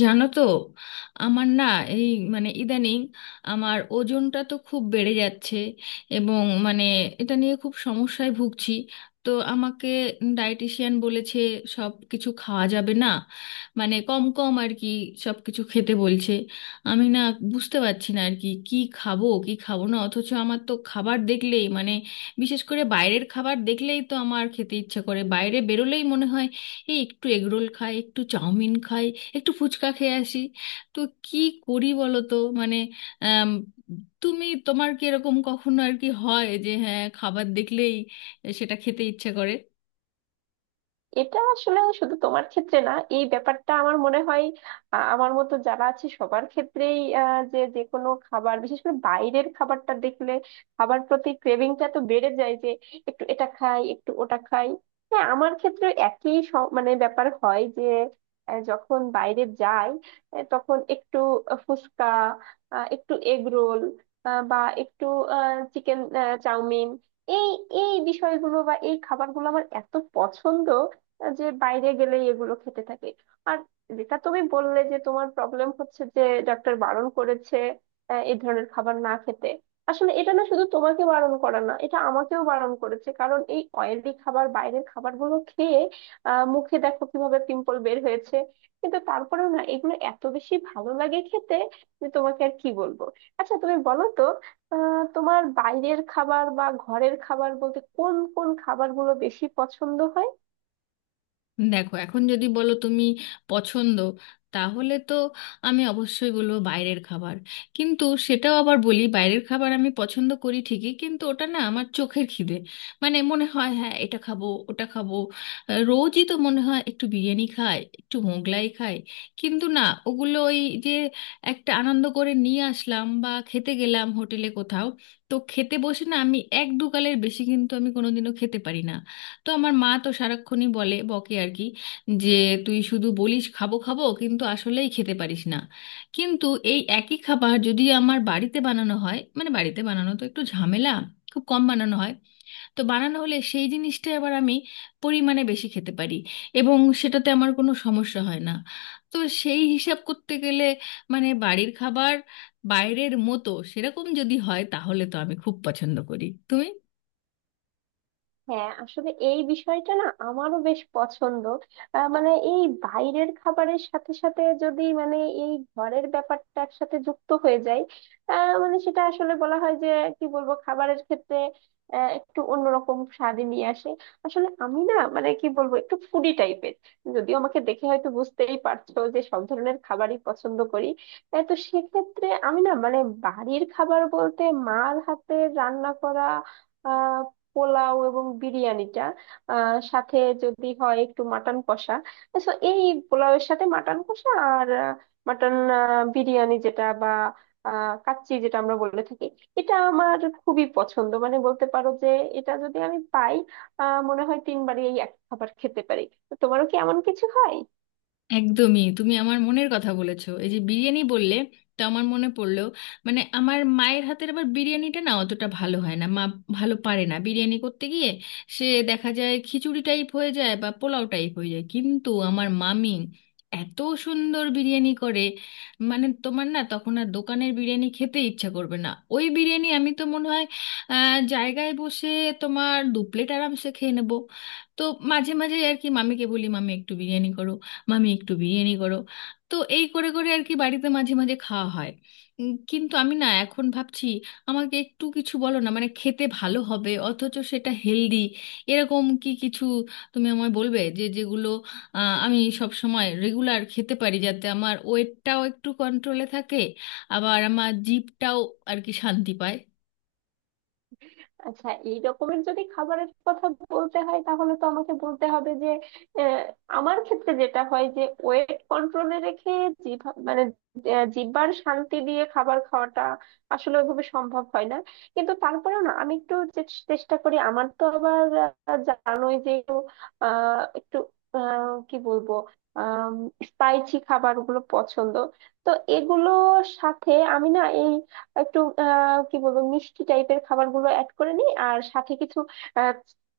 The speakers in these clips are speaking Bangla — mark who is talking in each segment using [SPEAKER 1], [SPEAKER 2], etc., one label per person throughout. [SPEAKER 1] জানো তো, আমার না এই মানে ইদানিং আমার ওজনটা তো খুব বেড়ে যাচ্ছে। এবং মানে এটা নিয়ে খুব সমস্যায় ভুগছি। তো আমাকে ডায়েটিশিয়ান বলেছে সব কিছু খাওয়া যাবে না, মানে কম কম আর কি সব কিছু খেতে বলছে। আমি না বুঝতে পারছি না আর কি কি খাবো কি খাবো না, অথচ আমার তো খাবার দেখলেই মানে বিশেষ করে বাইরের খাবার দেখলেই তো আমার খেতে ইচ্ছা করে। বাইরে বেরোলেই মনে হয় এই একটু এগরোল খাই, একটু চাউমিন খাই, একটু ফুচকা খেয়ে আসি। তো কি করি বলো তো? মানে আম, তুমি তোমার কি এরকম কখনো আর কি হয় যে হ্যাঁ খাবার দেখলেই সেটা খেতে ইচ্ছে করে?
[SPEAKER 2] এটা আসলে শুধু তোমার ক্ষেত্রে না, এই ব্যাপারটা আমার মনে হয় আমার মতো যারা আছে সবার ক্ষেত্রেই যে যে কোনো খাবার, বিশেষ করে বাইরের খাবারটা দেখলে খাবার প্রতি ক্রেভিংটা তো বেড়ে যায় যে একটু এটা খাই একটু ওটা খাই। হ্যাঁ, আমার ক্ষেত্রে একই মানে ব্যাপার হয় যে যখন বাইরে যাই তখন একটু ফুচকা, একটু এগ রোল বা একটু চিকেন চাউমিন, এই এই বিষয়গুলো বা এই খাবারগুলো আমার এত পছন্দ যে বাইরে গেলেই এগুলো খেতে থাকে। আর যেটা তুমি বললে যে তোমার প্রবলেম হচ্ছে যে ডাক্তার বারণ করেছে এই ধরনের খাবার না খেতে, আসলে এটা না শুধু তোমাকে বারণ করা, না এটা আমাকেও বারণ করেছে, কারণ এই অয়েলি খাবার বাইরের খাবারগুলো খেয়ে মুখে দেখো কিভাবে পিম্পল বের হয়েছে। কিন্তু তারপরেও না, এগুলো এত বেশি ভালো লাগে খেতে যে তোমাকে আর কি বলবো। আচ্ছা তুমি বলো তো, তোমার বাইরের খাবার বা ঘরের খাবার বলতে কোন কোন খাবারগুলো বেশি পছন্দ হয়?
[SPEAKER 1] দেখো এখন যদি বলো তুমি পছন্দ, তাহলে তো আমি অবশ্যই বলবো বাইরের খাবার। কিন্তু সেটাও আবার বলি, বাইরের খাবার আমি পছন্দ করি ঠিকই, কিন্তু ওটা না আমার চোখের খিদে। মানে মনে হয় হ্যাঁ এটা খাবো ওটা খাবো। রোজই তো মনে হয় একটু বিরিয়ানি খাই একটু মোগলাই খাই। কিন্তু না, ওগুলো ওই যে একটা আনন্দ করে নিয়ে আসলাম বা খেতে গেলাম হোটেলে কোথাও, তো খেতে বসে না আমি এক দু গালের বেশি কিন্তু আমি কোনোদিনও খেতে পারি না। তো আমার মা তো সারাক্ষণই বলে, বকে আর কি, যে তুই শুধু বলিস খাবো খাবো কিন্তু আসলেই খেতে পারিস না। কিন্তু এই একই খাবার যদি আমার বাড়িতে বানানো হয়, মানে বাড়িতে বানানো তো একটু ঝামেলা, খুব কম বানানো হয়। তো বানানো হলে সেই জিনিসটা এবার আমি পরিমাণে বেশি খেতে পারি এবং সেটাতে আমার কোনো সমস্যা হয় না। তো সেই হিসাব করতে গেলে মানে বাড়ির খাবার বাইরের মতো সেরকম যদি হয় তাহলে তো আমি খুব পছন্দ করি। তুমি
[SPEAKER 2] হ্যাঁ, আসলে এই বিষয়টা না আমারও বেশ পছন্দ। মানে এই বাইরের খাবারের সাথে সাথে যদি মানে এই ঘরের ব্যাপারটা একসাথে যুক্ত হয়ে যায়, মানে সেটা আসলে বলা হয় যে, কি বলবো, খাবারের ক্ষেত্রে একটু অন্যরকম স্বাদই নিয়ে আসে। আসলে আমি না মানে কি বলবো একটু ফুডি টাইপের, যদিও আমাকে দেখে হয়তো বুঝতেই পারছো যে সব ধরনের খাবারই পছন্দ করি। তো সেক্ষেত্রে আমি না মানে বাড়ির খাবার বলতে মার হাতে রান্না করা পোলাও এবং বিরিয়ানিটা, সাথে যদি হয় একটু মাটন কষা, তো এই পোলাওয়ের সাথে মাটন কষা, আর মাটন বিরিয়ানি যেটা বা কাচ্চি যেটা আমরা বলে থাকি, এটা আমার খুবই পছন্দ। মানে বলতে পারো যে এটা যদি আমি পাই, মনে হয় তিনবারই এই এক খাবার খেতে পারি। তো তোমারও কি এমন কিছু হয়?
[SPEAKER 1] একদমই তুমি আমার মনের কথা বলেছো, এই যে বিরিয়ানি বললে তা আমার মনে পড়লো। মানে আমার মায়ের হাতের আবার বিরিয়ানিটা না অতটা ভালো হয় না, মা ভালো পারে না বিরিয়ানি করতে গিয়ে, সে দেখা যায় খিচুড়ি টাইপ হয়ে যায় বা পোলাও টাইপ হয়ে যায়। কিন্তু আমার মামি এত সুন্দর বিরিয়ানি করে, মানে তোমার না তখন আর দোকানের বিরিয়ানি খেতে ইচ্ছা করবে না। ওই বিরিয়ানি আমি তো মনে হয় জায়গায় বসে তোমার দু প্লেট আরামসে খেয়ে নেবো। তো মাঝে মাঝে আর কি মামিকে বলি, মামি একটু বিরিয়ানি করো, মামি একটু বিরিয়ানি করো। তো এই করে করে আর কি বাড়িতে মাঝে মাঝে খাওয়া হয়। কিন্তু আমি না এখন ভাবছি আমাকে একটু কিছু বলো না মানে খেতে ভালো হবে অথচ সেটা হেলদি, এরকম কি কিছু তুমি আমায় বলবে যে যেগুলো আমি সব সময় রেগুলার খেতে পারি যাতে আমার ওয়েটটাও একটু কন্ট্রোলে থাকে, আবার আমার জিভটাও আর কি শান্তি পায়।
[SPEAKER 2] আচ্ছা এই রকমের যদি খাবারের কথা বলতে হয়, তাহলে তো আমাকে বলতে হবে যে আহ, আমার ক্ষেত্রে যেটা হয় যে ওয়েট কন্ট্রোলে রেখে জিভ মানে জিহ্বার শান্তি দিয়ে খাবার খাওয়াটা আসলে ওইভাবে সম্ভব হয় না। কিন্তু তারপরেও না, আমি একটু চেষ্টা করি। আমার তো আবার জানোই যে একটু একটু কি বলবো স্পাইসি খাবার গুলো পছন্দ, তো এগুলোর সাথে আমি না এই একটু কি বলবো মিষ্টি টাইপের খাবারগুলো অ্যাড করে নিই, আর সাথে কিছু আহ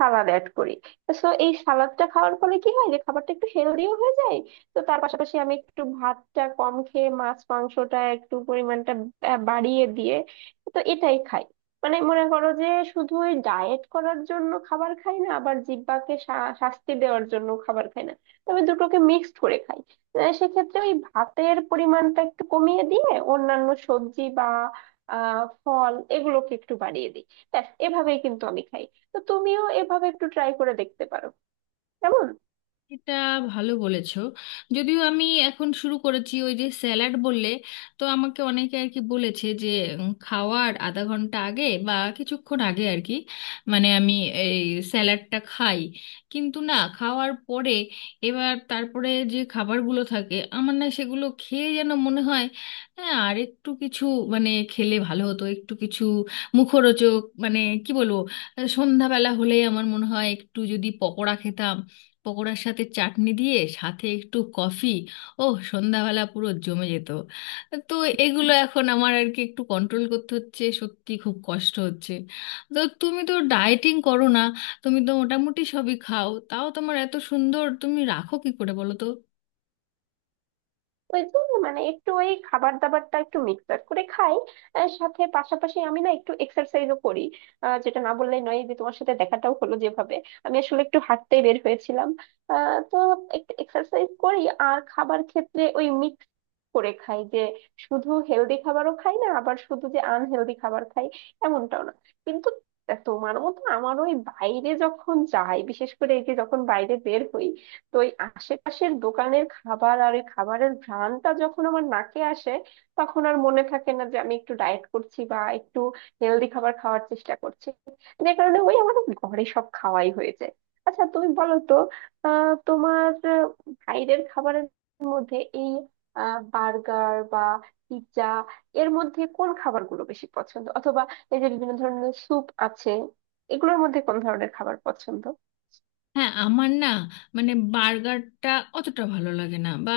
[SPEAKER 2] সালাদ অ্যাড করি। তো এই সালাদটা খাওয়ার ফলে কি হয় যে খাবারটা একটু হেলদিও হয়ে যায়। তো তার পাশাপাশি আমি একটু ভাতটা কম খেয়ে মাছ মাংসটা একটু পরিমাণটা বাড়িয়ে দিয়ে, তো এটাই খাই। মানে মনে করো যে শুধু ওই ডায়েট করার জন্য খাবার খাই না, আবার জিহ্বাকে শাস্তি দেওয়ার জন্য খাবার খাই না, তবে দুটোকে মিক্সড করে খাই। সেক্ষেত্রে ওই ভাতের পরিমাণটা একটু কমিয়ে দিয়ে অন্যান্য সবজি বা আহ ফল এগুলোকে একটু বাড়িয়ে দিই। ব্যাস, এভাবেই কিন্তু আমি খাই। তো তুমিও এভাবে একটু ট্রাই করে দেখতে পারো, কেমন?
[SPEAKER 1] এটা ভালো বলেছো। যদিও আমি এখন শুরু করেছি, ওই যে স্যালাড বললে, তো আমাকে অনেকে আর কি বলেছে যে খাওয়ার আধা ঘন্টা আগে বা কিছুক্ষণ আগে আর কি মানে আমি এই স্যালাডটা খাই। কিন্তু না, খাওয়ার পরে এবার তারপরে যে খাবারগুলো থাকে আমার না সেগুলো খেয়ে যেন মনে হয় হ্যাঁ আর একটু কিছু, মানে খেলে ভালো হতো একটু কিছু মুখরোচক, মানে কি বলবো, সন্ধ্যাবেলা হলে আমার মনে হয় একটু যদি পকোড়া খেতাম, পকোড়ার সাথে চাটনি দিয়ে সাথে একটু কফি, ও সন্ধ্যাবেলা পুরো জমে যেত। তো এগুলো এখন আমার আর কি একটু কন্ট্রোল করতে হচ্ছে, সত্যি খুব কষ্ট হচ্ছে। তো তুমি তো ডায়েটিং করো না, তুমি তো মোটামুটি সবই খাও, তাও তোমার এত সুন্দর তুমি রাখো কি করে বলো তো?
[SPEAKER 2] ওই তো, মানে একটু ওই খাবার দাবারটা একটু মিক্স আপ করে খাই। সাথে পাশাপাশি আমি না একটু এক্সারসাইজও করি। যেটা না বললেই নয়, এই যে তোমার সাথে দেখাটাও হলো যেভাবে, আমি আসলে একটু হাঁটতে বের হয়েছিলাম। তো একটু এক্সারসাইজ করি, আর খাবার ক্ষেত্রে ওই মিক্স করে খাই যে শুধু হেলদি খাবারও খাই না, আবার শুধু যে আনহেলদি খাবার খাই এমনটাও না। কিন্তু তোমার মতো আমারও ওই বাইরে যখন যাই, বিশেষ করে এই যে যখন বাইরে বের হই, তো এই আশেপাশের দোকানের খাবার আর ওই খাবারের ঘ্রাণটা যখন আমার নাকে আসে, তখন আর মনে থাকে না যে আমি একটু ডায়েট করছি বা একটু হেলদি খাবার খাওয়ার চেষ্টা করছি। যে কারণে ওই আমাদের ঘরে সব খাওয়াই হয়ে যায়। আচ্ছা তুমি বলো তো, তোমার বাইরের খাবারের মধ্যে এই বার্গার বা পিৎজা, এর মধ্যে কোন খাবারগুলো বেশি পছন্দ, অথবা এই যে বিভিন্ন ধরনের স্যুপ আছে, এগুলোর মধ্যে কোন ধরনের খাবার পছন্দ?
[SPEAKER 1] হ্যাঁ আমার না মানে বার্গারটা অতটা ভালো লাগে না, বা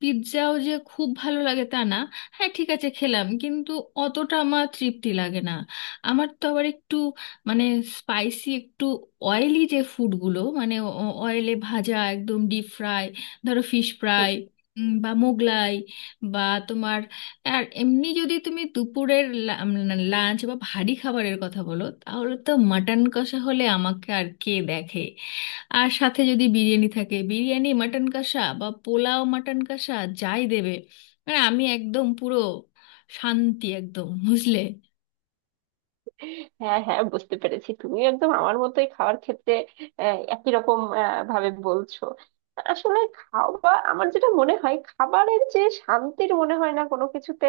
[SPEAKER 1] পিৎজাও যে খুব ভালো লাগে তা না। হ্যাঁ ঠিক আছে খেলাম, কিন্তু অতটা আমার তৃপ্তি লাগে না। আমার তো আবার একটু মানে স্পাইসি একটু অয়েলি যে ফুডগুলো, মানে অয়েলে ভাজা একদম ডিপ ফ্রাই, ধরো ফিশ ফ্রাই বা মোগলাই বা তোমার, আর এমনি যদি তুমি দুপুরের লাঞ্চ বা ভারী খাবারের কথা বলো তাহলে তো মাটন কষা হলে আমাকে আর কে দেখে। আর সাথে যদি বিরিয়ানি থাকে, বিরিয়ানি মাটন কষা বা পোলাও মাটন কষা, যাই দেবে মানে আমি একদম পুরো শান্তি, একদম, বুঝলে।
[SPEAKER 2] হ্যাঁ হ্যাঁ, বুঝতে পেরেছি। তুমি একদম আমার মতোই খাওয়ার ক্ষেত্রে একই রকম ভাবে বলছো। আসলে খাওয়া আমার যেটা মনে হয়, খাবারের যে শান্তির মনে হয় না কোনো কিছুতে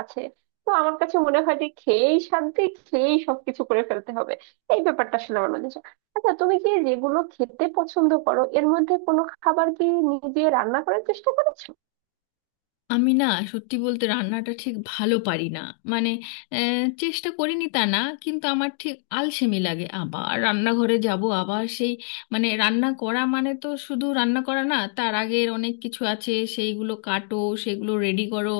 [SPEAKER 2] আছে। তো আমার কাছে মনে হয় যে খেয়েই শান্তি, খেয়েই সবকিছু করে ফেলতে হবে, এই ব্যাপারটা আসলে আমার মধ্যে আছে। আচ্ছা তুমি কি যেগুলো খেতে পছন্দ করো এর মধ্যে কোনো খাবার কি নিজে রান্না করার চেষ্টা করেছো?
[SPEAKER 1] আমি না সত্যি বলতে রান্নাটা ঠিক ভালো পারি না। মানে চেষ্টা করিনি তা না, কিন্তু আমার ঠিক আলসেমি লাগে আবার রান্নাঘরে যাব আবার সেই, মানে রান্না করা মানে তো শুধু রান্না করা না, তার আগের অনেক কিছু আছে, সেইগুলো কাটো, সেগুলো রেডি করো।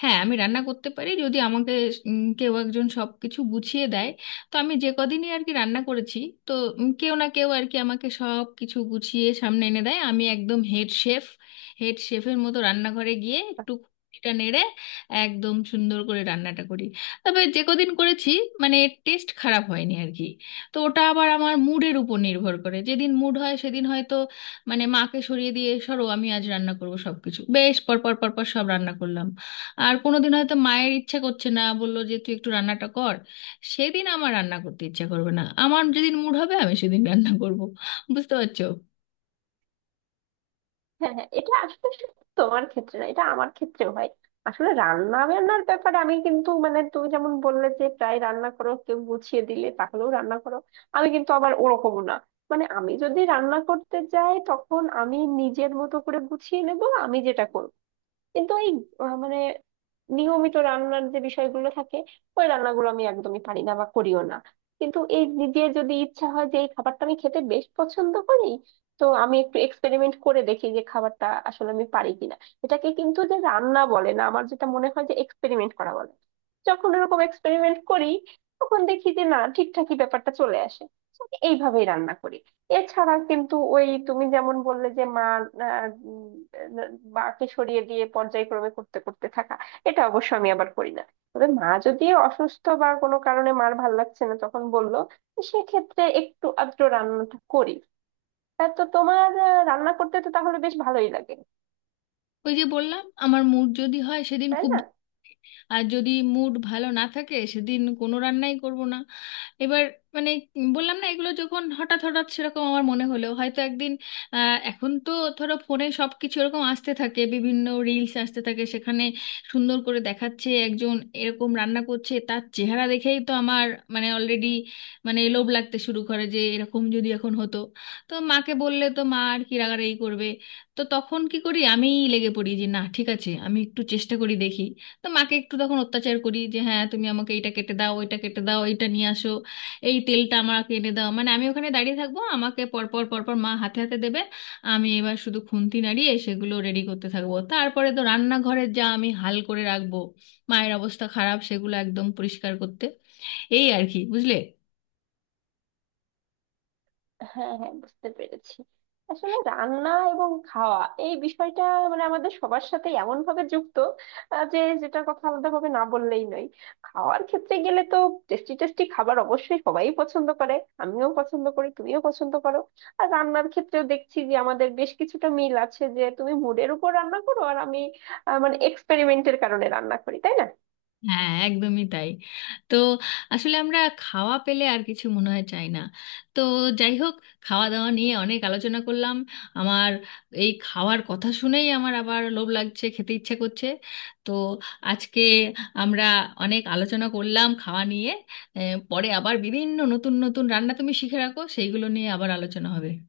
[SPEAKER 1] হ্যাঁ আমি রান্না করতে পারি যদি আমাকে কেউ একজন সব কিছু গুছিয়ে দেয়। তো আমি যে কদিনই আর কি রান্না করেছি, তো কেউ না কেউ আর কি আমাকে সব কিছু গুছিয়ে সামনে এনে দেয়, আমি একদম হেড শেফ, হেড শেফের মতো রান্নাঘরে গিয়ে একটু খুঁটিটা নেড়ে একদম সুন্দর করে রান্নাটা করি। তবে যে কদিন করেছি মানে টেস্ট খারাপ হয়নি আর কি। তো ওটা আবার আমার মুডের উপর নির্ভর করে, যেদিন মুড হয় সেদিন হয়তো, মানে মাকে সরিয়ে দিয়ে সরো আমি আজ রান্না করব, সব কিছু বেশ পর পর পর পর সব রান্না করলাম। আর কোনোদিন হয়তো মায়ের ইচ্ছা করছে না, বললো যে তুই একটু রান্নাটা কর, সেদিন আমার রান্না করতে ইচ্ছা করবে না। আমার যেদিন মুড হবে আমি সেদিন রান্না করব, বুঝতে পারছো?
[SPEAKER 2] হ্যাঁ হ্যাঁ, এটা আসলে শুধু তোমার ক্ষেত্রে না, এটা আমার ক্ষেত্রেও হয়। আসলে রান্না বান্নার ব্যাপারে আমি কিন্তু, মানে তুমি যেমন বললে যে প্রায় রান্না করো, কেউ গুছিয়ে দিলে তাহলেও রান্না করো, আমি কিন্তু আবার ওরকমও না। মানে আমি যদি রান্না করতে যাই তখন আমি নিজের মতো করে গুছিয়ে নেব, আমি যেটা করব। কিন্তু এই মানে নিয়মিত রান্নার যে বিষয়গুলো থাকে, ওই রান্নাগুলো আমি একদমই পারি না বা করিও না। কিন্তু এই নিজের যদি ইচ্ছা হয় যে এই খাবারটা আমি খেতে বেশ পছন্দ করি, তো আমি একটু এক্সপেরিমেন্ট করে দেখি যে খাবারটা আসলে আমি পারি কিনা। এটাকে কিন্তু যে রান্না বলে না, আমার যেটা মনে হয় যে এক্সপেরিমেন্ট করা বলে। যখন এরকম এক্সপেরিমেন্ট করি, তখন দেখি যে না, ঠিকঠাকই ব্যাপারটা চলে আসে। তো আমি এইভাবেই রান্না করি। এছাড়া কিন্তু ওই তুমি যেমন বললে যে মা আহ, উম, আহ, মাকে সরিয়ে দিয়ে পর্যায়ক্রমে করতে করতে থাকা, এটা অবশ্য আমি আবার করি না। তবে মা যদি অসুস্থ বা কোনো কারণে মার ভাল লাগছে না তখন বললো, সেক্ষেত্রে একটু আধটু রান্নাটা করি। তা তো তোমার রান্না করতে তো তাহলে বেশ ভালোই লাগে,
[SPEAKER 1] ওই যে বললাম আমার মুড যদি হয় সেদিন
[SPEAKER 2] তাই
[SPEAKER 1] খুব,
[SPEAKER 2] না?
[SPEAKER 1] আর যদি মুড ভালো না থাকে সেদিন কোনো রান্নাই করব না। এবার মানে বললাম না এগুলো যখন হঠাৎ হঠাৎ সেরকম আমার মনে হলো হয়তো একদিন, এখন তো ধরো ফোনে সব কিছু এরকম আসতে থাকে, বিভিন্ন রিলস আসতে থাকে, সেখানে সুন্দর করে দেখাচ্ছে একজন এরকম রান্না করছে, তার চেহারা দেখেই তো আমার মানে অলরেডি মানে লোভ লাগতে শুরু করে যে এরকম যদি এখন হতো। তো মাকে বললে তো মা আর কি রাগারাগি করবে, তো তখন কি করি, আমিই লেগে পড়ি যে না ঠিক আছে আমি একটু চেষ্টা করি দেখি। তো মাকে একটু তখন অত্যাচার করি যে হ্যাঁ তুমি আমাকে এটা কেটে দাও, ওইটা কেটে দাও, এটা নিয়ে আসো, এই তেলটা আমাকে এনে দাও, মানে আমি ওখানে দাঁড়িয়ে থাকবো, আমাকে পরপর পরপর মা হাতে হাতে দেবে, আমি এবার শুধু খুন্তি নাড়িয়ে সেগুলো রেডি করতে থাকবো। তারপরে তো রান্নাঘরের যা আমি হাল করে রাখবো, মায়ের অবস্থা খারাপ সেগুলো একদম পরিষ্কার করতে, এই আর কি, বুঝলে।
[SPEAKER 2] হ্যাঁ হ্যাঁ, বুঝতে পেরেছি। আসলে রান্না এবং খাওয়া এই বিষয়টা, মানে আমাদের সবার সাথে এমন ভাবে যুক্ত যে যেটা কথা আলাদা ভাবে না বললেই নয়। খাওয়ার ক্ষেত্রে গেলে তো টেস্টি টেস্টি খাবার অবশ্যই সবাই পছন্দ করে, আমিও পছন্দ করি, তুমিও পছন্দ করো। আর রান্নার ক্ষেত্রেও দেখছি যে আমাদের বেশ কিছুটা মিল আছে, যে তুমি মুডের উপর রান্না করো আর আমি মানে এক্সপেরিমেন্টের কারণে রান্না করি, তাই না?
[SPEAKER 1] হ্যাঁ একদমই তাই। তো আসলে আমরা খাওয়া পেলে আর কিছু মনে হয় চাই না। তো যাই হোক, খাওয়া দাওয়া নিয়ে অনেক আলোচনা করলাম, আমার এই খাওয়ার কথা শুনেই আমার আবার লোভ লাগছে, খেতে ইচ্ছে করছে। তো আজকে আমরা অনেক আলোচনা করলাম খাওয়া নিয়ে। এ, পরে আবার বিভিন্ন নতুন নতুন রান্না তুমি শিখে রাখো, সেইগুলো নিয়ে আবার আলোচনা হবে।